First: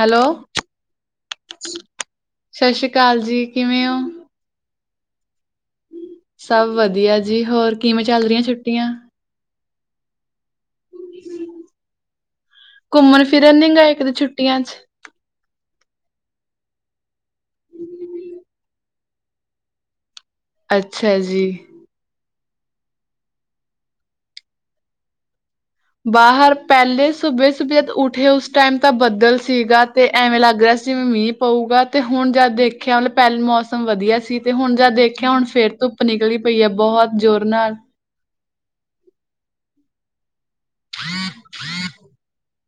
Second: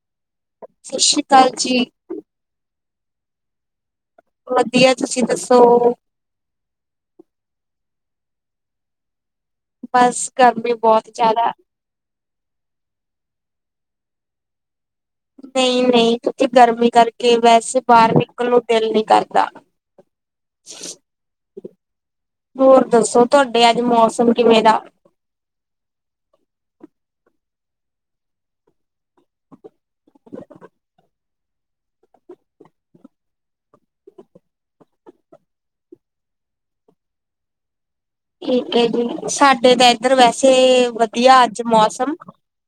Hello, ਸਤਿ ਸ੍ਰੀ ਅਕਾਲ ਜੀ। ਸਤਕਾਲ ਜੀ ਕਿਵੇਂ ਹੋ? ਵਧੀਆ, ਤੁਸੀਂ ਦੱਸੋ? ਸਭ ਵਧੀਆ। ਜੀ ਹੋਰ ਕਿਵੇਂ ਚੱਲ ਰਆਂ ਛੁੱਟੀਆਂ? ਬਸ। ਗਰਮੀ ਬਹੁਤ ਜ਼ਿਆਦਾ। ਘੁੰਮਣ ਫਿਰਨ ਨੀ ਗਏ ਕਦੀ ਛੁੱਟੀਆਂ 'ਚ ਨਹੀਂ-ਨਹੀਂ, ਤੁਸੀਂ ਗਰਮੀ ਕਰਕੇ ਵੈਸੇ ਬਾਹਰ ਨਿਕਲ ਨੂੰ ਦਿਲ ਨਹੀਂ ਕਰਦਾ। ਅੱਛਾ ਜੀ। ਹੋਰ ਦੱਸੋ, ਤੁਹਾਡੇ ਅੱਜ ਮੌਸਮ ਕਿਵੇਂ ਦਾ? ਬਾਹਰ ਪਹਿਲੇ ਸੁਬੇ-ਸੁਬੇ ਉੱਠੇ ਉਸ ਟਾਈਮ ਤਾਂ ਬੱਦਲ ਸੀਗਾ। ਤੇ ਐਵੇਂ ਲੱਗ ਰਿਹਾ ਸੀ, ਜਿਵੇਂ ਮੀਂਹ ਪਊਗਾ ਤੇ ਹੁਣ ਜਦ ਦੇਖਿਆ ਮਤਲਬ ਪਹਿਲ ਮੌਸਮ ਵਧੀਆ ਸੀ, ਤੇ ਹੁਣ ਜਦ ਦੇਖਿਆ ਹੁਣ ਫਿਰ ਧੁੱਪ ਨਿਕਲੀ ਪਈ ਹੈ ਬਹੁਤ ਜ਼ੋਰ ਨਾਲ ਠੀਕ ਜੀ ਸਾਡੇ ਤਾਂ ਏਧਰ ਵੈਸੇ ਤੇੇ ਵਧੀਆ ਅੱਜ ਮੌਸਮ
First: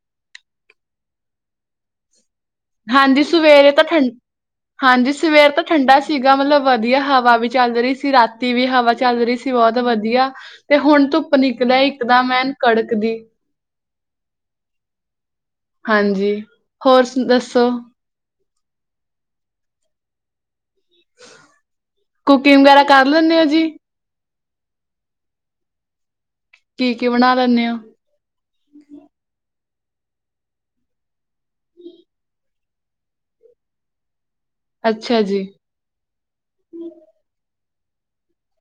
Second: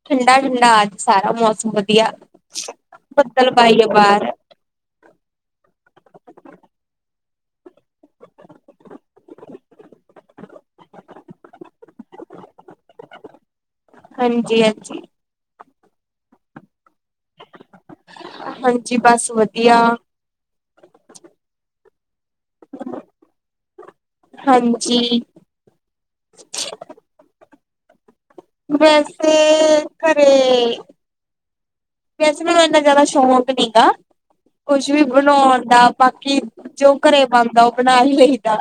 ਠੰਡਾ-ਠੰਡਾ ਅੱਜ ਸਾਰਾ ਮੌਸਮ ਵਧੀਆ ਹਾਂਜੀ, ਬੱਦਲ ਸਵੇਰੇ ਬਾਈ ਤਾਂ ਆ ਠੰ ਬਾਹਰ ਹਾਂਜੀ ਸਵੇਰ ਤਾਂ ਠੰਡਾ ਸੀਗਾ ਮਤਲਬ ਵਧੀਆ ਹਵਾ ਵੀ, ਚੱਲ ਰਹੀ ਸੀ ਰਾਤੀ ਵੀ ਹਵਾ ਚੱਲ ਰਹੀ ਸੀ ਬਹੁਤ ਵਧੀਆ ਤੇ ਹੁਣ ਧੁੱਪ ਨਿਕਲਿਆ ਇੱਕਦ ਮੈਂ ਕੜਕ ਦੀ ਹਾਂਜੀ-ਹਾਂਜੀ। ਹਾਂਜੀ, ਹੋਰ ਦੱਸੋ? ਹਾਂਜੀ, ਬਸ ਵਧੀਆ। ਕੁਕਿੰਗ ਵਗੈਰਾ ਕਰ ਲੈਂਦੇ ਆ ਜੀ। ਹਾਂਜੀ, ਕੀ ਕੀ ਬਣਾ ਲੈਂਦੇ ਔ। [unintelligible] ਵੈਸੇ ਘਰੇ ਵੈਸੇ ਮੈਨੂੰ ਇੰਨਾ ਜ਼ਿਆਦਾ ਸ਼ੌਂਕ ਨੀ ਗਾ ਕੁਛ ਵੀ ਅੱਛਾ ਜੀ ਬਣਾਣ ਦਾ ਬਾਕੀ ਜੋ ਘਰੇ ਬਣਦਾ ਉਹ ਆਪਣਾ ਹੀ ਲਈਦਾ।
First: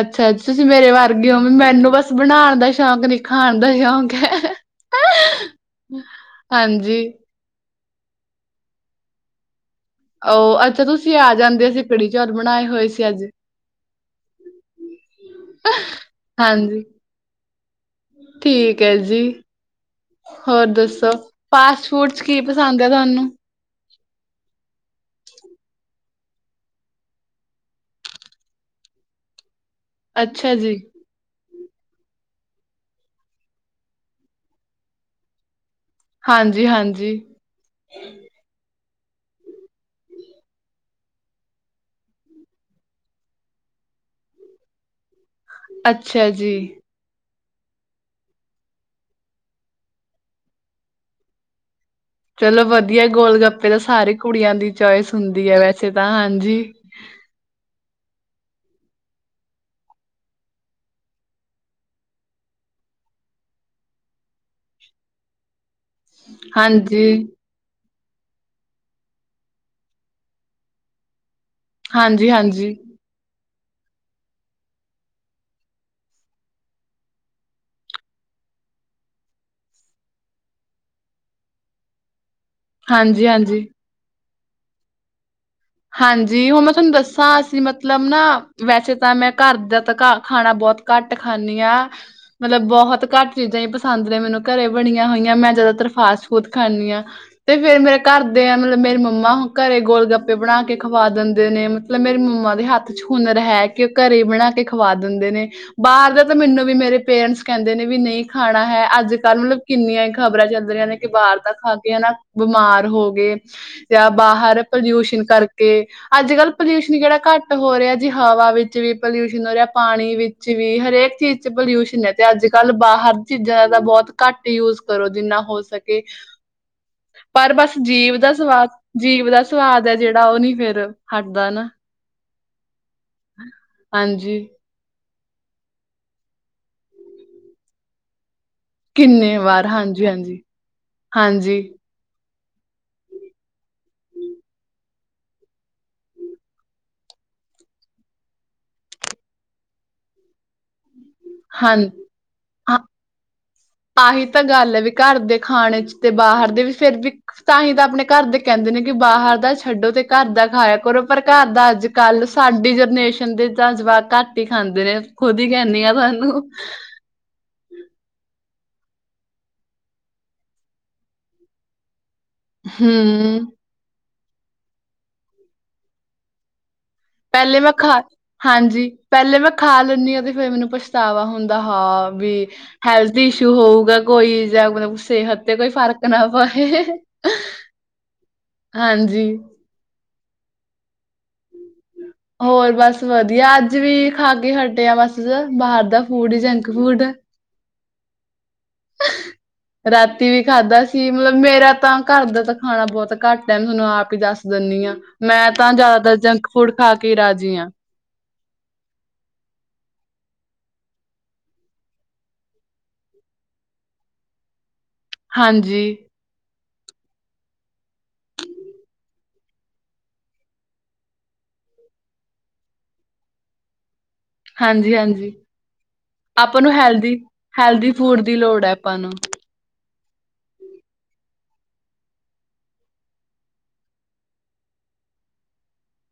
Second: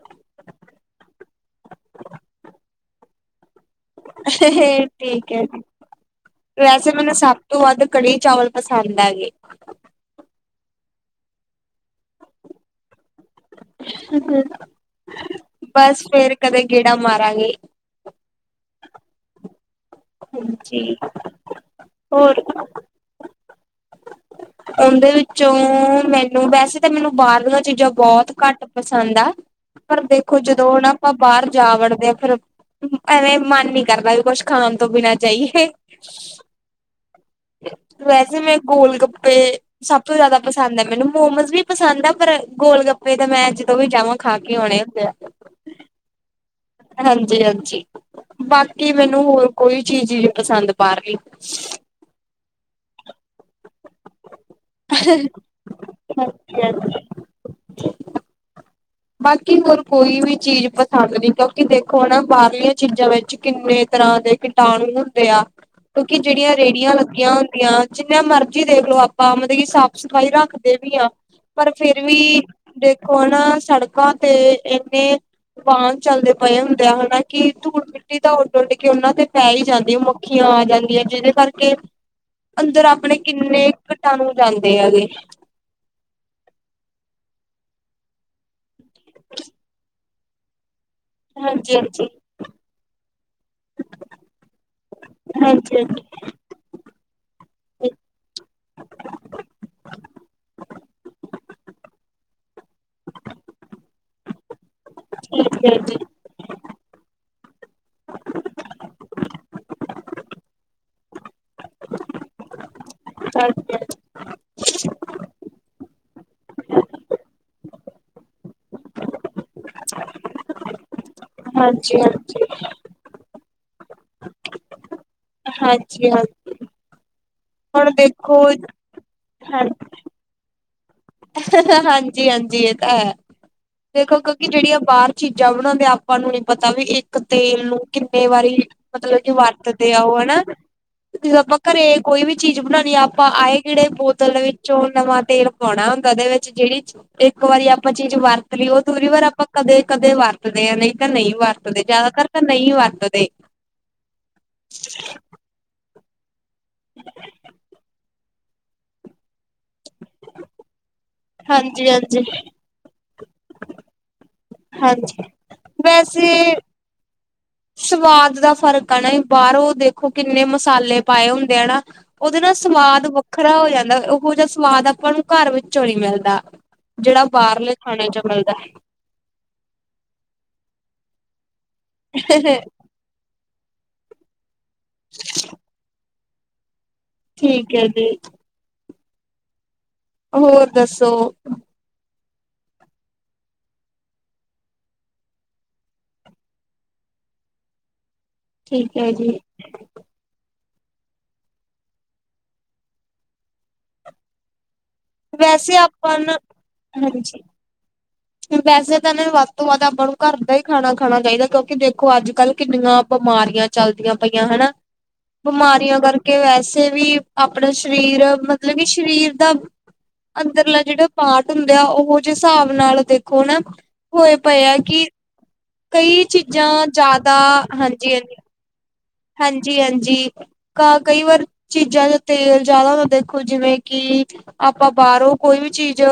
ਅੱਛਾ ਤੁਸੀਂ ਮੇਰੇ ਵਰਗੇ ਹੋ ਵੀ ਮੈਨੂੰ ਬਸ ਬਣਾਣ ਦਾ ਸ਼ਾਗ ਨ ਖਾਣ ਦਾ ਸ਼ੌਕ ਹੈ ਠੀਕ ਹੈ ਜੀ ਵੈਸੇ ਹਾਂਜੀ ਮੈਨੇ ਸਭ ਤੋਂ ਵੱਧ ਕੜੀ ਚਾਵਲ ਪਸੰਦ ਐ ਗੇ ਆਹ ਅੱਛਾ ਤੁਸੀਂ ਆ ਜਾਂਦੇ ਸੀ ਕੜੀ ਚੌਲ ਬਣਾਏ ਹੋਏ ਸੀ ਅੱ ਬਸ ਫੇਰ ਕਦੇ ਹਾਂਜੀ ਗੇੜਾ ਮਾਰਾਂਗੇ। ਠੀਕ ਹੈ ਜੀ, ਹੋਰ ਹਾਂਜੀ ਦੱਸੋ ਫਾਸਟ ਫੂਡਸ ਕੀ ਹੋਰ ਪਸੰਦ ਹੈ ਤੁਹਾਨੂੰ ਉਹਦੇ ਵਿੱਚੋਂ ਮੈਨੂੰ ਵੈਸੇ ਤਾਂ ਮੈਨੂੰ ਬਾਹਰ ਚੀਜ਼ਾਂ ਬਹੁਤ ਘੱਟ ਪਸੰਦ ਆ। ਪਰ ਦੇਖੋ ਅੱਛਾ ਜੀ, ਜਦੋਂ ਨਾ ਆਪਾਂ ਬਾਹਰ ਜਾ ਵੜਦੇ ਆ ਫੇਰ ਐਵੇਂ ਮਨ ਨੀ ਕਰਦਾ ਵੀ ਕੁਛ ਖਾਣ ਤੋਂ ਬਿਨਾਂ ਚਈਏ। ਹਾਂਜੀ-ਹਾਂਜੀ, ਵੈਸੇ ਮੈਂ ਗੋਲ ਗਪੇ ਪੇ ਸਭ ਤੋਂ ਜਿਆਦਾ ਪਸੰਦ ਹੈ ਮੈਨੂੰ ਮੋਮੋਸ ਵੀ ਪਸੰਦ ਆ ਪਰ ਗੋਲ ਗੱਪੇ ਤੇ ਮੈਂ ਜਦੋਂ ਵੀ ਜਾਵਾਂ ਖਾ ਕੇ ਆਣੇ ਹੁੰਦੇ ਆ। ਅੱਛਾ ਜੀ। ਹਾਂਜੀ ਹਾਂਜੀ ਬਾਕੀ ਮੈਨੂੰ ਹੋਰ ਕੋਈ ਚੀਜ਼ ਹੀ ਨਹੀਂ ਪਸੰਦ ਬਾਹਹੀ ਚਲੋ ਵਧੀਆ ਗੋਲ ਗੱਪਾ ਸਾਰਿਆ ਕੁੜੀਆਂ ਦੀ ਚੋਇਸ ਹੁੰਦੀ ਹੈ ਵੈਸੇ ਤਾਂ ਹਾਂਜੀ ਬਾਕੀ ਹੋਰ ਕੋਈ ਵੀ ਚੀਜ਼ ਪਸੰਦ ਨਹੀਂ ਕਿਉਂਕਿ ਦੇਖੋ ਹਨ ਨਾ ਬਾਹਰਲੀਆਂ ਚੀਜ਼ਾਂ ਵਿੱਚ ਕਿੰਨੇ ਤਰ੍ਹਾਂ ਦੇ ਕੀਟਾਣੂ ਹੁੰਦੇ ਆ ਕਿਉਂਕਿ ਜਿਹੜੀਆਂ ਰੇਹੜੀਆਂ ਹਾਂਜੀ, ਲੱਗੀਆਂ ਹੁੰਦੀਆਂ ਜਿੰਨਨਾ ਮਰਜ਼ੀ ਦੇਖਲੋ ਆਪਾਂ ਮਤਲਬ ਕਿ ਸਾਫ਼ ਸਫ਼ਾਈ ਰੱਖਦੇ ਵੀ ਹਾਂ ਪਰ ਫੇਰ ਵੀ ਹਾਂਜੀ-ਹਾਂਜੀ, ਦੇਖੋ ਨਾ [unintelligible] ਤੇ ਇੰਨੇ ਵਾਹਨ ਚੱਲਦੇ ਪਏ ਹੁੰਦੇ ਆ ਹਨਾ ਕਿ ਧੂਲ ਮਿੱਟੀ ਦਾ ਉੱਡ ਉੱਡ ਕੇ ਉਹਨਾਂ ਤੇ ਪੈ ਹੀ ਜਾਂਦੀ ਮੱਖੀਆਂ ਆ ਜਾਂਦੀਆਂ ਜਿਹਦੇ ਕਰਕੇ ਅੰਦਰ ਆਪਣੇ ਹਾਂਜੀ-ਹਾਂਜੀ। ਕਿੰਨੇ ਘਟਾਣੂ ਜਾਂਦੇ ਆਗੇ ਹਾਂਜੀ ਹੁਣ ਮੈਂ ਤੁਹਾਨੂੰ ਦੱਸਾਂ ਅਸੀਂ ਮਤਲਬ ਨਾ ਵੈਸੇ ਤਾਂ ਮੈਂ ਘਰ ਦਾ ਤਾਂ ਖਾਣਾ ਬਹੁਤ ਘੱਟ ਖਾਂਦੀ ਹਾਂਜੀ ਹਾਂ ਹਾਂਜੀ ਮਤਲਬ ਬਹੁਤ ਘੱਟ ਚੀਜ਼ਾਂ ਹੀ ਪਸੰਦ ਨੇ ਮੈਨੂੰ ਘਰੇ ਬਣੀਆਂ ਹੋਈਆਂ ਮੈਂ ਹਾਂਜੀ ਜਿਆਦਾਤਰ ਹਾਂਜੀ ਫਾਸਟ ਫੂਡ ਖਾਂਦੀ ਹਾਂ ਤੇ ਫੇਰ ਮੇਰੇ ਘਰਦੇ ਆ ਮਤਲਬ ਮੇਰੇ ਮੰਮਾ ਘਰੇ ਗੋਲ ਗੱਪ ਬਣਾ ਕੇ ਖਵਾ ਦਿੰਦੇ ਨੇ ਮਤਲਬ ਮੇਰੀ ਮੰਮਾ ਦੇ ਹੱਥ ਚ ਹੁਨਰ ਹੈ, ਕਿ ਉਹ ਘਰੇ ਬਣਾ ਕੇ ਖਵਾ ਦਿੰਦੇ ਨੇ ਠੀਕ ਹੈ ਬਾਹਰ ਦੇ ਤਾਂ, ਤੇ ਮੈਨੂੰ ਵੀ ਮੇਰੇ ਪੇਰੈਂਟਸ ਕਹਿੰਦੇ ਨੇ ਵੀ ਨਹੀਂ ਖਾਣਾ ਹੈ, ਅੱਜ ਮਤਲਬ ਕਿੰਨੀਆਂ ਹੀ ਖ਼ਬਰਾਂ ਚੱਲਦੀ ਰਇਆਂ ਨੇ ਕਿ ਬਾਹਰ ਤਾਂ ਖਾ ਕੇ ਨਾ ਬਿਮਾਰ ਹੋ ਗਏ ਜੀ ਜਾਂ ਬਾਹਰ ਪਲਊਸ਼ਣ ਕਰਕੇ ਅੱਜ ਕੱਲ ਪੋਲਊਸ਼ਨ ਕਿਹੜਾ ਘੱਟ ਹੋ ਰਿਹਾ ਜੀ ਹਵਾ ਵਿੱਚ ਵੀ ਪੋਲਊਸ਼ਨ ਹੋ ਰਿਹਾ ਪਾਣੀ ਵਿੱਚ ਵੀ ਹਰੇਕ ਚ ਹਾਂਜੀ ਪੋਲਊਸ਼ਨ ਹੈ, ਤੇ ਹਾਂਜੀ ਅੱਜ ਕੱਲ੍ਹ ਬਾਹਰ ਚੀਜ਼ਾਂ ਦਾ ਬਹੁਤ ਘੱਟ ਯੂਜ ਕਰੋ ਦਿਨ ਨਾ ਹੋ ਸਕੇ ਹਾਂਜੀ ਹਾਂਜੀ ਪਰ ਬਸ ਹੁਣ ਜੀਭ ਦਾ ਦੇਖੋ ਸਵਾਦ, ਜੀਭ ਦਾ ਹਾਂ ਸਵਾਦ ਹੈ ਜਿਹੜਾ ਆਓ ਨੀ ਫੇਰ ਹਟਦਾ ਨਾ ਜੀ ਹਾਂਜੀ ਹੈ ਦੇਖੋ ਹਾਂਜੀ ਕਿਉਂਕਿ ਜਿਹੜੀਆਂ ਬਾਹਰ ਚੀਜ਼ਾਂ ਬਣਾਉਂਦੇ ਆਪਾਂ ਨੂੰ ਨੀ ਪਤਾ ਵੀ ਇੱਕ ਤੇਲ ਨੂੰ ਕਿੰਨੇ ਵਾਰੀ ਮਤਲਬ ਕਿ ਕਿੰਨੇ ਵਾਰ ਵਰਤਦੇ ਹਾਂਜੀ ਔ ਹਾਂਜੀ ਹੈਨਾ, ਜੇ ਆਪਾਂ ਹਾਂਜੀ ਘਰੇ ਕੋਈ ਵੀ ਚੀਜ਼ ਬਣਾਉਣੀ ਆ ਆਪਾਂ ਆਏ ਕਿਹੜੇ ਬੋਤਲ ਵਿੱਚੋਂ ਨਵਾਂ ਤੇਲ ਪਾਉਣਾ ਕਦੇ ਵਿੱਚ ਜਿਹੜੀ ਇੱਕ ਵਾਰੀ ਆਪਾਂ ਚੀਜ਼ ਵਰਤ ਲਈ ਉਹ ਦੂਰੀ ਵਾਰ ਆਪਾਂ ਕਦੇ ਕਦੇ ਵਰਤਦੇ ਹਾਂ, ਨਹੀਂ ਤਾਂ ਨਹੀਂ ਵਰਤਦੇ, ਹਾਂ ਜਿਆਦਾਤਰ ਤਾਂ ਨਹੀਂ ਵਰਤਦੇ। ਆਹੀ ਤਾਂ ਗੱਲ ਐ, ਵੀ ਘਰ ਦੇ ਖਾਣੇ ਤੇ ਬਾਹਰ ਵੀ ਫੇਰ ਵੀ ਤਾਂ ਹੀ ਤਾਂ ਆਪਣੇ ਘਰ ਦੇ ਕਹਿੰਦੇ ਨੇ ਕਿ ਬਾਹਰ ਦਾ ਛੱਡੋ ਤੇ ਘਰ ਦਾ ਖਾਇਆ ਕਰੋ, ਪਰ ਘਰ ਦਾ ਅੱਜ ਹਾਂਜੀ ਹਾਂਜੀ ਕੱਲ੍ਹ ਸਾਡੀ ਜਨਰੇਸ਼ਨ ਬੰਦੇ ਤਾ ਜਵਾਕਾਂ ਰੋਟੀ ਖਾਂਦੇ ਨੇ, ਹਾਂਜੀ ਖੁਦ ਹੀ ਕਹਿੰਨੀ ਆ ਤੁਹਾਨੂੰ। ਵੈਸੇ ਸਵਾਦ ਦਾ ਫ਼ਰਕ ਆ ਨਾ, ਬਾਹਰੋਂ ਦੇਖੋ ਕਿੰਨੇ ਮਸਾਲੇ ਪਾਏ ਹੁੰਦੇ ਆ ਨਾ ਉਹਦੇ ਨਾਲ ਸਮਾਦ ਹਮ ਵੱਖਰਾ ਹੋ ਜਾਂਦਾ। ਇਹੋ ਜਿਹਾ ਸਵਾਦ ਆਪਾਂ ਨੂੰ ਘਰ ਵਿੱਚੋਂ ਨਹੀਂ ਮਿਲਦਾ। ਜਿਹੜਾ ਪਹਿਲੇ ਮੈਂ ਬਾਹਰਲੇ ਖਾ ਖਾਣੇ ਚ ਮਿਲਦਾ ਹਾਂਜੀ ਪਹਿਲੇ ਮੈਂ ਖਾ ਲੈਂਦੀ ਹਾਂ ਤੇ ਫੇਰ ਮੈਨੂੰ ਪੁੱਛ ਪਛਤਾਵਾ ਹੁੰਦਾ। ਹਾਂ ਵੀ ਹੈਲਥ ਈਸ਼ ਹੋਊਗਾ ਕੋਈ ਜਾਂ ਮਤਲਬ ਸਿਹਤ ਤੇ ਕੋਈ ਫਰਕ ਨਾ ਪਾਹੈ ਠੀਕ ਹੈ ਜੀ। ਹਾਂਜੀ। ਹੋਰ ਦੱਸੋ। ਹੋਰ ਬਸ ਵਧੀਆ ਅੱਜ ਵੀ ਖਾ ਕੇ ਹਟੇ ਆਂ ਬਸ ਬਾਹਰ ਦਾ ਫੂਡ ਜੰਕ ਫੂਡ ਠੀਕ ਹੈ ਜੀ। ਰਾਤੀ ਵੀ ਖਾਧਾ ਸੀ। ਮਤਲਬ ਮੇਰਾ ਤਾਂ ਘਰ ਦਾ ਤਾਂ ਖਾਣਾ ਬਹੁਤ ਘੱਟ ਐ, ਮੈਂ ਤੁਹਾਨੂੰ ਆਪ ਹੀ ਦੱਸ ਦਿੰਣੀ ਆਂ। ਮੈਂ ਤਾਂ ਵੈਸੇ ਜ਼ਿਆਦਾਤਰ ਆਪਾਂ ਨਾ ਜੰਕ ਫੂਡ ਖਾ ਕੇ ਹਾਂਜੀ ਰਾਜੀ ਆਂ। ਵੈਸੇ ਤਾਂ ਇਹਨਾਂ ਨੂੰ ਵੱਧ ਤੋਂ ਵੱਧ ਆਪਾਂ ਨੂੰ ਘਰ ਦਾ ਹੀ ਖਾਣਾ ਖਾਣਾ ਚਾਈਦਾ ਕਿਉਂਕਿ ਦੇਖੋ ਅੱਜ-ਕੱਲ ਕਿੰਨੀਆਂ ਬਿਮਾਰੀਆਂ ਚੱਲਦੀਆਂ ਪਈਆਂ ਹਨਾਂ। ਹਾਂਜੀ। ਬਿਮਾਰੀਆਂ ਕਰਕੇ ਵੈਸੇ ਵੇਸੈ ਵੀ ਆਪਣਾ ਸਰੀਰ ਮਤਲਬ ਕਿ ਸਰੀਰ ਦਾ ਅੰਦਰਲਾ ਜਿਹੜਾ ਪਾਰਟ ਹੁੰਦਾ ਉਹੋ ਜਿਹੇ ਹਿਸਾਬ ਨਾਲ ਦੇਖੋ ਨਾਂ ਹੋਏ ਪਏ ਆ ਹਾਂਜੀ ਕਿ ਹਾਂਜੀ ਕਈ ਆਪਾਂ ਨੂੰ ਚੀਜ਼ਾਂ ਹੈਲਦੀ ਜ਼ਿਆਦਾ ਹੈਲਦੀ ਹਾਂਜੀ, ਫੂਡ ਦੀ ਹਾਂਜੀ। ਲੋੜ ਹੈ ਆਪਾਂ ਨੂੰ ਹਾਂਜੀ ਹਾਂਜੀ ਕ ਕਈ ਵਾਰ ਚੀਜ਼ਾਂ ਦਾ ਤੇਲ ਜ਼ਿਆਦਾ ਹੁੰਦਾ ਦੇਖੋ ਜਿਵੇਂ ਕਿ ਆਪਾਂ ਬਾਹਰੋਂ ਕੋਈ ਵੀ ਚੀਜ਼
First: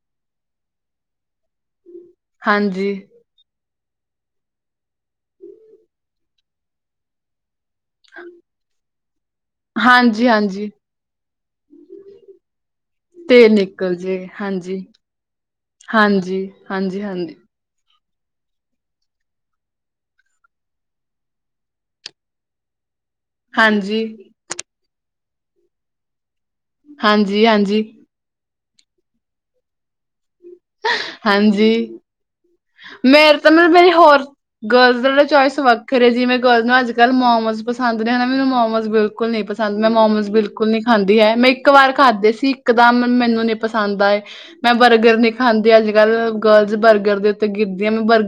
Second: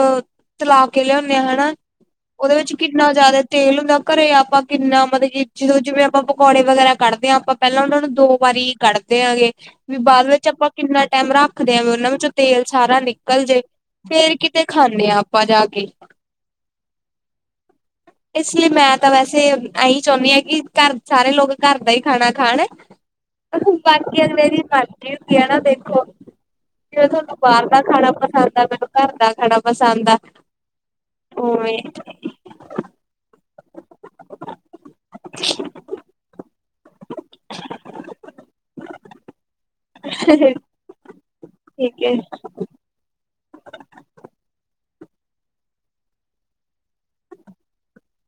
ਤਲਾ ਕੇ ਲਿਆਉਂਣੇ ਆਂ ਹਨਾਂ। ਉਹਦੇ ਵਿੱਚ ਹਾਂਜੀ ਕਿੰਨਾ ਜਿਆਦਾ ਤੇਲ ਹੁੰਦ ਘਰੇ ਆਪਾਂ ਕਿੰਨਾ ਮਤਲਬ ਜਦੋਂ ਜਿਵੇਂ ਆਪਾਂ ਪਕੌੜੇ ਵਗੈਰਾ ਕੱਢਦੇ ਹਾਂ ਆਪਾਂ ਪਹਿਲਾਂ ਉਹਨਾਂ ਨੂੰ ਦੋ ਵਾਰੀ ਗੜ ਦੇ ਆਗੇ ਵੀ ਬਾਅਦ ਹਾਂਜੀ ਵਿੱਚ ਆਪਾਂ ਹਾਂਜੀ ਕਿੰਨਾ ਟੈਮ ਰੱਖ ਰੱਖਦੇ ਆਂ ਵੀਂ ਉਹਨਾਂ ਵਿੱਚੋਂ ਤੇਲ ਸਾਰਾ ਨਿਕਲ ਤੇਲ ਜੇ ਨਿਕਲ ਜੇ ਫੇਰ ਕਿਤੇ ਹਾਂਜੀ ਖਾਂਣੇ ਆਂ ਆਪਾਂ ਜਾ ਕੇ। ਹਾਂਜੀ ਹਾਂਜੀ ਹਾਂਜੀ ਇਸ ਲਈ ਮੈਂ ਤਾਂ ਵੈਸੇ ਇਹੀ ਚਾਹੁੰਣੀ ਆਂ ਕਿ ਘਰ ਸਾਰੇ ਲੋਕ ਘਰ ਦਾ ਹੀ ਖਾਣਾ ਖਾਣ। ਬਾਕੀਆਂ ਹਾਂਜੀ ਦੀ [unintelligible] ਕਿਉਂਕਿ ਐ ਨਾਂ ਦੇਖੋ ਜ ਤੁਹਾਨੂੰ ਹਾਂਜੀ ਬਾਹਰ ਦਾ ਹਾਂਜੀ ਖਾਣਾ ਪਸੰਦ ਮੈਨੂੰ ਘਰਦਾ ਖਣਾ ਪਸੰਦ ਆ। [unintelligible] ਹਾਂਜੀ ਉਵੇਂ ਮੈਂ ਮਤਲਬ ਮੇਰੀ ਹੋਰ ਗਰਲਜ਼ ਦਾ ਜਿਹੜਾ ਚੋਇਸ ਵੱਖਰੇ ਜਿਵੇਂ ਗਰਲਜ਼ ਨੂੰ ਅੱਜ-ਕੱਲ੍ਹ ਮੋਮੋਜ਼ ਪਸੰਦ ਨੇਂ ਮੈਨੂੰ ਮੋਮੋਸ ਬਿਲਕੁਲ ਨੀਂ ਪਸੰਦ ਮੈਂ ਮੋਮੋਸ ਠੀਕ ਬਿਲਕੁਲ ਨੀਂ ਖਾਂਦੀ ਹੈ ਮੈਂ ਇੱਕ ਵਾਰ ਹੈ ਖਾਧੇ ਸੀ ਇੱਕਦਮ ਮੈਨੂੰ ਨੀਂ ਪਸੰਦ ਆਏ ਮੈਂ ਬਰਗਰ ਨੀਂ ਖਾਂਦੇ ਅੱਜ-ਕੱਲ ਗਰਲਜ਼ ਬਰਗਰ ਦੇ ਉੱਤੇ ਗਿੱ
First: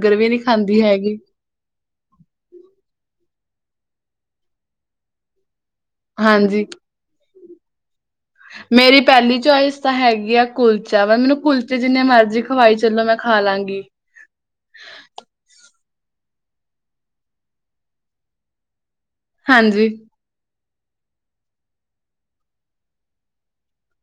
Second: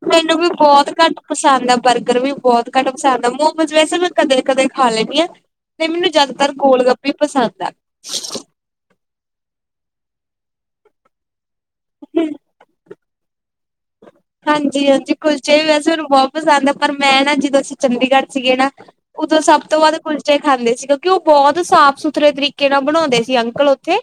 ਮੈਨੂੰ ਵੀ ਬਹੁਤ ਘੱਟ ਪਸੰਦ ਆ ਬਰਗਰ ਵੀ ਬਹੁਤ ਘੱਟ ਪਸੰਦ ਆ ਮ ਵੈਸੇ ਮੈਂ ਕਦੇ, -ਕਦੇ ਖਾ ਲੈਂਣੀ ਆਂ। ਤੇ ਮੈਨੂੰ ਜਿਆਦਾਤਰ ਹਾਂਜੀ ਗੋਲ ਗੱਪੇ ਪਸੰਦ। [unintelligible] ਮੇਰੀ ਪਹਿਲੀ ਚੁਆਇਸ। ਤਾਂ ਹੈਗੀ ਆ ਕੁਲਚਾ ਵ ਮੈਨੂੰ ਕੁਲਚ ਤੇ ਜਿੰਨੇ ਮਰਜ਼ੀ ਖਵਾਈ ਚਲੋ ਮੈਂ ਖਾ ਲਾਂਗੀ। ਬਹੁਪਸ ਆਉਦ ਆ ਪਰ ਮੈਂ ਨਾ ਜਦੋਂ ਅਸੀਂ ਚੰਡੀਗੜ੍ਹ ਸੀਗੇ ਨਾ ਉਦੋਂ ਸਭ ਤੋਂ ਹਾਂਜੀ ਵਧ ਕੁਲਚੇ ਖਾਂਦੇ ਸੀ। ਕਿਉਂਕਿ ਉਹ ਬਹੁਤ ਸਾਫ਼ ਸੁਥਰੇ ਤਰੀਕੇ ਨਾਲ ਬਣਾਉਂਦੇ ਸੀ ਅੰਕਲ। ਥੇ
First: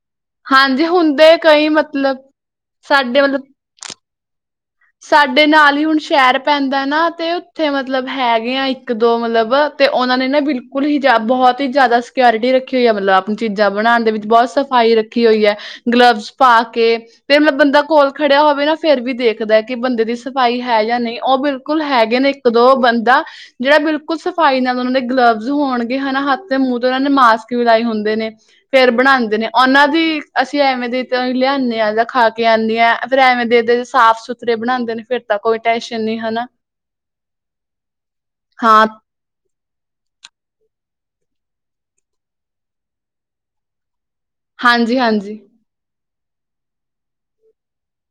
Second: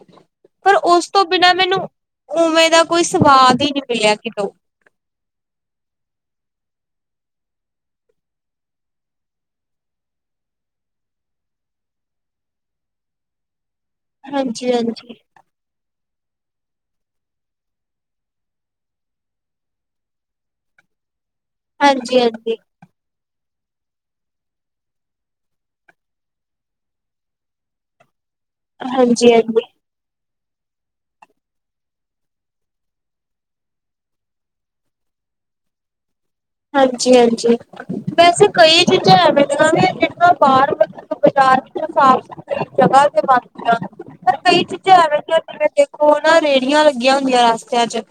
ਪਰ ਹਾਂਜੀ ਉਸ ਤੋਂ ਹੁੰਦੇ ਬਿਨਾਂ ਕਈ ਮੈਨੂੰ ਮਤਲਬ ਉਵੇਂ ਦਾ ਕੋਈ ਸਾਡੇ ਮਤਲਬ ਸਵਾਦ ਹੀ ਨਹੀਂ ਮਿਲਿਆ। [unintelligible] ਸਾਡੇ ਨਾਲ ਹੀ ਹੁਣ ਸ਼ਹਿਰ ਪੈਂਦਾ ਨਾ ਤੇ ਉੱਥੇ ਮਤਲਬ ਹੈਗੇ ਆ ਇੱਕ ਦੋ ਮਤਲਬ ਤੇ ਉਹਨਾ ਨੇ ਨਾ ਬਿਲਕੁਲ ਹੀ ਬਹੁਤ ਹੀ ਜ਼ਿਆਦਾ ਸਿਓਰਿਟੀ ਰੱਖੀ ਹੋਈ ਆ ਮਤਲਬ ਆਪਣੀ ਚੀਜ਼ਾਂ ਬਣਾਉਣ ਦੇ ਵਿੱਚ ਬਹੁਤ ਸਫ਼ਾਈ ਹਾਂਜੀ-ਹਾਂਜੀ। ਰੱਖੀ ਹੋਈ ਹੈ ਗਲਵਸ ਪਾ ਕੇ ਫ ਮਤਲਬ ਬੰਦਾ ਕੋਲ ਖੜਿਆ ਹੋਵੇ ਨਾ ਫੇਰ ਵੀ ਦੇਖਦਾ। ਕਿ ਬੰਦੇ ਦੀ ਸਫਾਈ ਹੈ ਜਾਂ ਨਹੀਂ। ਉਹ ਬਿਲਕੁਲ ਹੈਗੇ ਨੇ ਇੱਕ ਹਾਂਜੀ-ਹਾਂਜੀ, ਦੋ ਬੰਦਾ ਜਿਹੜਾ ਬਿਲਕੁਲ ਸਫ਼ਾਈ ਨਾਲ ਉਹਨਾਂ ਦੇ ਗਲਬਜ਼ ਹੋਣਗੇ ਹਨਾ ਹੱਥ ਦੇ ਮੂੰਹ ਤੇ ਉਹਨਾਂ ਨੇ ਮਾਸਕ ਵੀ ਲਏ ਹੁੰਦੇ ਨੇ। ਫੇਰ ਬਣਾਉਂਦੇ ਨੇ ਹਾਂਜੀ-ਹਾਂਜੀ, ਉਹਨਾਂ ਦੀ ਅਸੀਂ ਐਵੇਂ ਦੇ ਤੋਂ ਹੀ ਲਿਆਦੇ ਹਾਂ ਜਾਂ ਖਾ ਕੇ ਆਉਂਦੇ ਹਾਂ ਫੇਰ ਐਵੇਂ ਦੇਦੇ ਸਾਫ਼ ਸੁ ਘਰੇ ਬਣਾਉਦੇ ਨੇ ਫਿਰ ਤਾਂ ਕੋਈ ਟੈਨਸ਼ਨ ਨੀ ਹਾਂਜੀ ਹਾਂਜੀ ਵੈਸੇ ਕਈ ਹਾਂ ਚੀਜ਼ਾਂ ਐਵੇਂ ਜਿ ਬਾਹਰ ਬਾਜ਼ਾਰ ਚ ਸਾਫ਼ ਸੁਥਰੀ ਜਗਾ ਤੇ ਬਦੀਆਂ ਹਨ ਕਈ ਚ ਹਾਂਜੀ ਹਾਂਜੀ ਹੈ ਉਹ ਨਾ ਰੇਹੜੀਆਂ ਲੱਗੀਆਂ ਹੁੰਦੀਆਂ ਰਸਤਿਆਂ ਚ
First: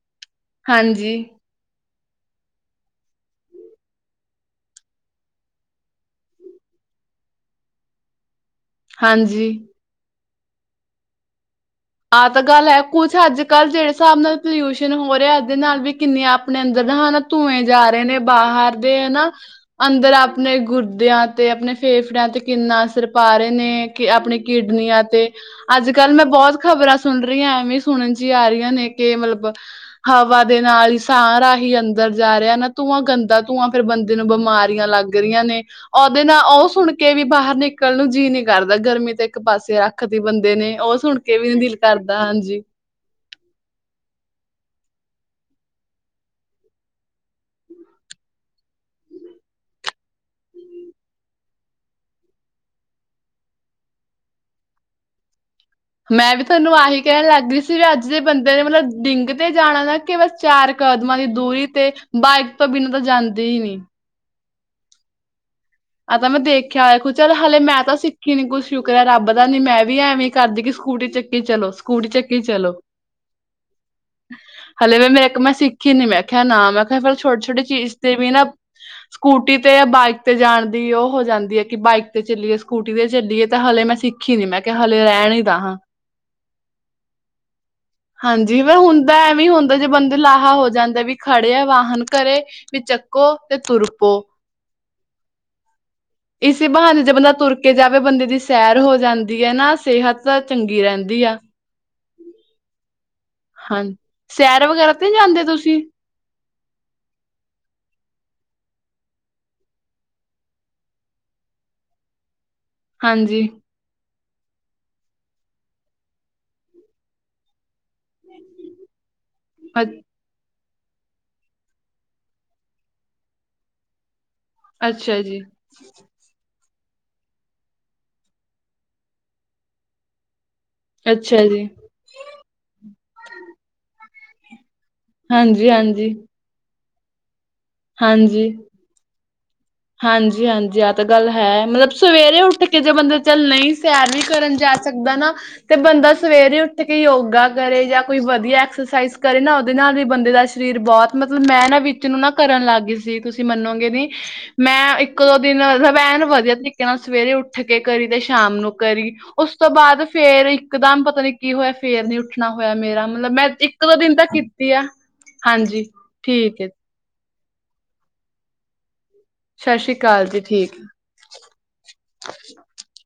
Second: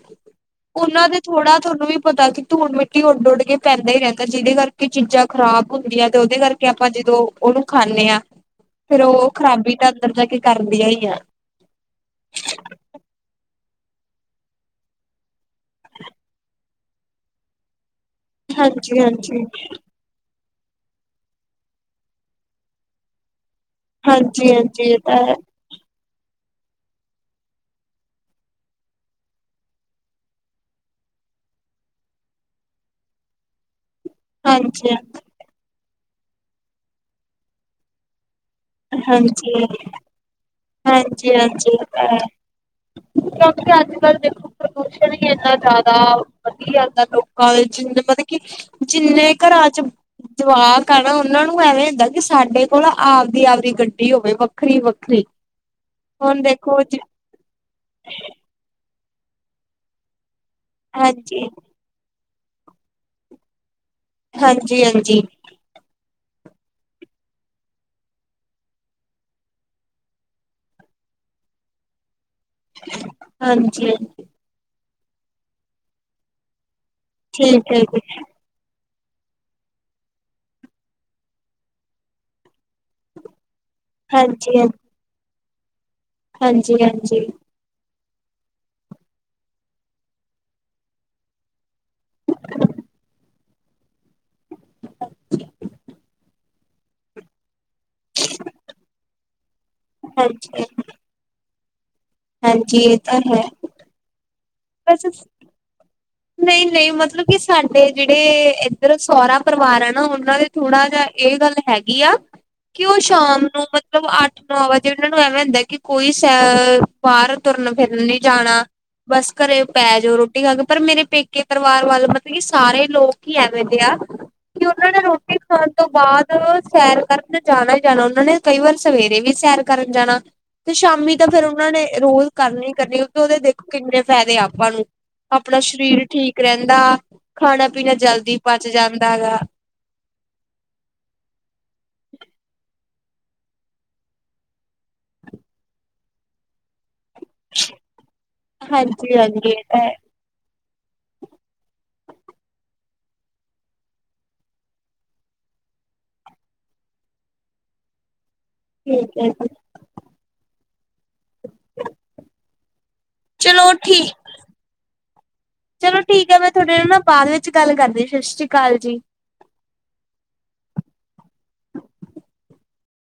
ਉਹਨਾਂ ਹਾਂਜੀ ਦੇ ਥੋੜਾ ਤੁਹਾਨੂੰ ਵੀ ਪਤਾ ਸੀ [unintelligible] ਮਿਟੀ ਉੱਡ ਉੱਡ ਕੇ ਪੈਂਦਾ ਹੀ ਰਹਿੰਦਾ ਜਿਹਦੇ ਕਰਕੇ ਚੀਜ਼ਾਂ ਖਰਾਬ ਹੁੰਦੀਆਂ ਤੇ ਉਹਦੇ ਕਰਕੇ ਆਪਾਂ ਜਦੋਂ ਉਹਨੂੰ ਖਾਂਦੇ ਹਾਂ ਫੇਿਰ ਉਹ ਹਾਂਜੀ ਖਰਾਬੀ ਤਾਂ ਅੰਦਰ ਜਾ ਕੇ ਕਰਦੀਆਂ ਹੀ ਆ ਆਹ ਤਾਂ ਗੱਲ ਹੈ ਕੁੱਛ ਅੱਜ ਕੱਲ੍ਹ ਜਿਹੜੇ ਹਿਸਾਬ ਨਾਲ ਪੋਲਿਊਸ਼ਨ ਹੋ ਰਿਹਾ ਦੇ ਨਾਲ ਵੀ ਕਿੰਨੀਆਂ ਆਪਣੇ ਅੰਦਰ ਜਦਾਂ ਹਨਾ ਧੂੰਏਂ ਜਾ ਰਹੇ ਨੇ ਬਾਹਰ ਦੇ ਹਾਂਜੀ ਹਨ ਨਾ ਹਾਂਜੀ ਅੰਦਰ ਆਪ ਆਪਣੇ ਗੁਰਦਿਆਂ ਤੇ ਆਪਣੇ ਫੇਫੜਿਆਂ ਤੇ ਕਿੰਨਾ ਅਸਰ ਪਾ ਰਹੇ ਨੇ ਕਿ ਆਪਣੀ ਹਾਂਜੀ ਹਾਂਜੀ ਇਹ ਕਿਡਨੀਆਂ ਤਾਂ ਤੇ ਹੈ ਅੱਜ ਕੱਲ ਮੈਂ ਬਹੁਤ ਖ਼ਬਰਾਂ ਸੁਣ ਰਹੀਆਂ ਐਵੇਂ ਸੁਣਨ ਚ ਆ ਰਹੀਆਂ ਨੇ ਕਿ ਮਤਲਬ ਹਵਾ ਦੇ ਨਾਲ ਹੀ ਸਾਰਾ ਹੀ ਅੰਦਰ ਜਾ ਰਿਹਾ ਨਾ ਧੂੰਆਂ ਗੰਦਾ ਧੂੰਆਂ। ਫਿਰ ਬੰਦੇ ਨੂੰ ਬਿਮਾਰੀਆਂ ਹਾਂਜੀ ਲੱਗ ਰਹੀਆਂ ਨੇ, ਉਹਦੇ ਨਾਲ ਉਹ ਸੁਣ ਕੇ ਵੀ ਬਾਹਰ ਨਿਕਲ ਨੂੰ ਜੀ ਨੀ, ਕਰਦਾ ਗਰਮੀ ਤੇ ਇੱਕ ਪਾਸੇ ਰੱਖ ਦੀ ਬੰਦੇ ਨੇ ਉਹ ਸੁਣ, ਜੀ ਕੇ ਵੀ ਨੀ ਦਿਲ ਹਾਂਜੀ, ਕਰਦਾ ਹਾਂਜੀ। ਕਿਉਂ ਅਜ ਕੱਲ ਦੇਖੋ। ਪ੍ਰਦੂਸ਼ਣ ਹੀ ਇੰਨਾ ਜ਼ਿਆਦਾ ਵਧੀ ਜਾਂਦਾ ਲੋਕਾਂ ਜਿੰਨ ਮਤਲਬ ਕਿ ਜਿੰਨੇ ਘਰਾਂ ਚ ਜਵਾਕ ਆ ਨਾ ਉਹਨਾਂ ਨੂੰ ਐਵੇਂ ਹੁੰਦਾ ਕਿ ਸਾਡੇ ਕੋਲ ਆਪ ਦੀ ਆਪਦੀ ਗੱਡੀ ਹੋਵੇ ਵੱਖਰੀ-ਵੱਖਰੀ, ਮੈਂ ਵੀ ਤੁਹਾਨੂੰ ਆਹੀ ਕਹਿਣ ਲੱਗ ਗਹੀ ਸੀ ਵੀ ਅੱਜ ਦੇ ਬੰਦੇ ਨੇ ਮਤਲਬ ਡਿੰਗ ਤੇ ਜਾਣਾ ਨਾ ਕਿ ਬਸ, ਚਾਰ ਕਦਮਾਂ ਦੀ ਹਾਂਜੀ, ਦੂਰੀ ਤੇ, ਬਾਈਕ ਤੋਂ ਬਿਨਾਂ ਤਾਂ ਜਾਂਦੇ ਹੀ ਨੀ, ਹਾਂਜੀ-ਹਾਂਜੀ, ਆਹ ਤਾਂ ਮੈਂ ਦੇਖਿਆ ਹੋਇਆ ਚੱਲ ਹਲੇ ਮੈਂ ਤਾਂ ਸਿੱਖੀ ਨੀ ਕੁਝ ਸ਼ੁਕਰਿਆ ਰੱਬ ਦਾ ਨੀ ਮੈਂ ਵੀ ਐਵੇਂ ਕਰਦੀ ਕਿ ਸਕੂਟੀ ਚੱਕੀ ਚਲੋ ਸਕੂਟੀ ਚੱਕੀ, ਚਲੋ। ਹਾਂਜੀ, ਹਲੇ ਵੀ ਮੇਰੇ ਇੱਕ ਮੈਂ ਸਿੱਖੀ ਨੀ ਮੈਂ ਕਿਹਿਆ ਨਾ ਮੈਂ, ਕ ਫਿਰ ਛੋਟੀ-ਛੋਟੀ ਠੀਕ ਹੈ ਚੀਜ਼ ਜੀ। ਤੇ ਵੀ ਨਾ, ਸਕੂਟੀ ਤੇ ਜਾਂ ਬਾਈਕ ਤੇ ਜਾਣ, ਦੀ ਉਹ ਹੋ ਜਾਂਦੀ ਹੈ ਕਿ ਬਾਈਕ ਤੇ ਚੱਲੀਏ ਸਕੂਟੀ ਤੇ ਚੱਲੀਏ। ਤਾਂ ਹਲੇ ਮੈਂ ਸਿੱਖੀ ਨੀ ਮੈਂ ਕਿਹਾ ਹਲੇ ਰਹਿਣ ਹੀ ਹਾਂ, ਹਾਂਜੀ-ਹਾਂਜੀ, ਹਾਂਜੀ ਵਹਿ ਹੁੰਦਾ ਐਵੇਂ ਹੁੰਦਾ ਜੇ ਬੰਦੇ ਲਾਹਾ ਹੋ ਜਾਂਦੇ ਵੀ ਖੜੇ ਆ ਵਾਹਨ ਘਰੇ ਵੀ ਚੱਕੋ ਤੇ ਤੁਰਪੋ ਇਸੇ ਬਹਾਨੇ ਜੇ ਬੰਦਾ ਤੁਰ ਕੇ ਜਾਵੇ ਬੰਦੇ ਦੀ ਸੈਰ ਹੋ ਜਾਂਦੀ। ਹੈ ਨਾ ਸਿਹਤ ਹਾਂਜੀ, ਚੰਗੀ ਰਹਿੰਦੀ ਆ। ਹਾਂਜੀ ਇਹ ਤਾਂ ਹੈ, ਹਾਂ ਸੈਰ ਵਗੈਰਾ ਤੇ ਨਹੀਂ ਜਾਂਦੇ ਤੁਸੀਂ? ਨਹੀਂ-ਨਹੀਂ ਮਤਲਬ ਕਿ ਸਾਡੇ ਜਿਹੜੇ ਇੱਧਰ ਸਹੋਰਾ ਪਰਿਵਾਰ ਆ ਨਾ ਉਹਨਾਂ ਦੇ ਥੋੜ੍ਹਾ ਜਿਹਾ ਇਹ ਗੱਲ ਹੈਗੀ ਆ। ਕਿ ਉਹ ਸ਼ਾਮ ਹਾਂਜੀ ਨੂੰ ਮਤਲਬ ਅੱਠ ਨੋ ਵਜੇ ਐਵੈ ਹੁੰਦਾ ਕੀ ਉਹਨਾਂ ਨੂੰ ਐਵੇਂ ਹੁੰਦਾ ਕਿ ਕੋਈ ਸ ਬਾਹਰ ਤੁਰਨ ਫਿਰ ਨੀ ਜਾਣਾ ਬਸ ਘਰੇ ਪੈ ਜਾਓ ਰੋਟੀ ਖਾ ਕੇ, ਪਰ ਮੇਰੇ ਪੇਕੇ ਪਰਿਵਾਰ ਵੱਲ ਮਤਲਬ ਕੀ ਸਾਰੇ ਲੋਕ ਹੀ ਐਵੇਂ ਦੇ ਆ। ਕਿ ਉਹਨਾਂ ਨੇ ਅੱਛਾ ਰੋਟੀ ਜੀ, ਖਾਣ ਤੋਂ ਬਾਅਦ ਸੈਰ ਕਰਨ ਜਾਣਾ ਹੀ ਜਾਣਾ ਉਹਨਾਂ ਨੇ ਕਈ ਵਾਰ ਸਵੇਰੇ ਵੀ ਸੈਰ ਕਰਨ ਜਾਣਾ। ਤੇ ਸ਼ਾਮੀ ਤਾਂ ਫੇਰ ਅੱਛਾ ਜੀ ਉਹਨਾਂ ਨੇ ਰੋਜ਼ ਕਰਨੀ, ਕਰਨੀ ਕਿਉਂਕਿ ਉਹਦੇ ਦੇਖੋ ਕਿੰਨੇ ਫੈਦੇ ਆਪਾਂ ਨੂੰ ਹਾਂਜੀ, ਹਾਂਜੀ। ਰੇਹਦਾ, ਹਾਂਜੀ, ਹਾਂਜੀ, ਹਾਂਜੀ, ਆਹ ਤਾਂ ਗੱਲ ਹੈ। ਮਤਲਬ ਸਵੇਰੇ ਉੱਠ ਕੇ ਕਿ ਜੇ ਬੰਦਾ ਚੱਲ ਨਹੀਂ ਸੈਰ ਵੀ ਕਰਨ ਜਾ ਸਕਦਾ ਨਾ, ਤੇ ਬੰਦਾ ਸਵੇਰੇ ਉੱਠੇ ਕਿ ਯੋਗਾ ਕਰੇ, ਜਾਂ ਕੋਈ ਵਧੀਆ ਐਕਸਰਸਾਈਜ਼ ਹਾਂਜੀ ਕਰੇ। ਹਾਂਜੀ ਨਾ ਇਹ ਉਹਦੇ ਤਾਂ ਹੈ ਨਾਲ ਵੀ ਬੰਦੇ ਦਾ ਸਰੀਰ ਬੋਤ ਮਤਲਬ ਮੈਂ ਨਾ ਵਿੱਚ ਨੂੰ ਨਾ ਕਰਨ ਲੱਗ ਗਈ ਸੀ। ਤੁਸੀਂ ਮੰਨੋਗੇ ਨੀ, ਮੈਂ ਇੱਕ ਦੋ ਦਿਨ ਐਨ ਵਧੀਆ ਤਰੀਕੇ ਨਾਲ ਸਵੇਰੇ ਉੱਠ ਕੇ ਕਰੀ ਤੇ ਸ਼ਾਮ ਨੂੰ ਕਰੀ। ਠੀਕ ਹੈ ਜੀ ਉਸ ਤੋਂ ਬਾਅਦ ਫੇਰ ਇਕਦਮ ਪਤਾ ਨੀ ਕੀ ਹੋਇਆ। ਫੇਰ ਨੀ ਉੱਠਣਾ ਹੋਇਆ। ਮੇਰਾ ਮਤਲਬ, ਮੈਂ ਚਲੋ ਇੱਕ ਦੋ ਠੀਕ ਦਿਨ ਤਾ ਕੀਤੀ ਆ। ਹਾਂਜੀ। ਚਲੋ ਮੈਂ ਠੀਕ ਹੈ। ਤੁਹਾਡੇ ਨਾਲ ਨਾ ਬਾਅਦ ਵਿੱਚ ਗੱਲ ਕਰਦੇ ਆ। ਸਤਿ ਸ਼੍ਰੀ ਅਕਾਲ ਜੀ। ਸਾਸੀ ਕਾਲ ਜੀ ਠੀਕ ਆ। [unintelligible]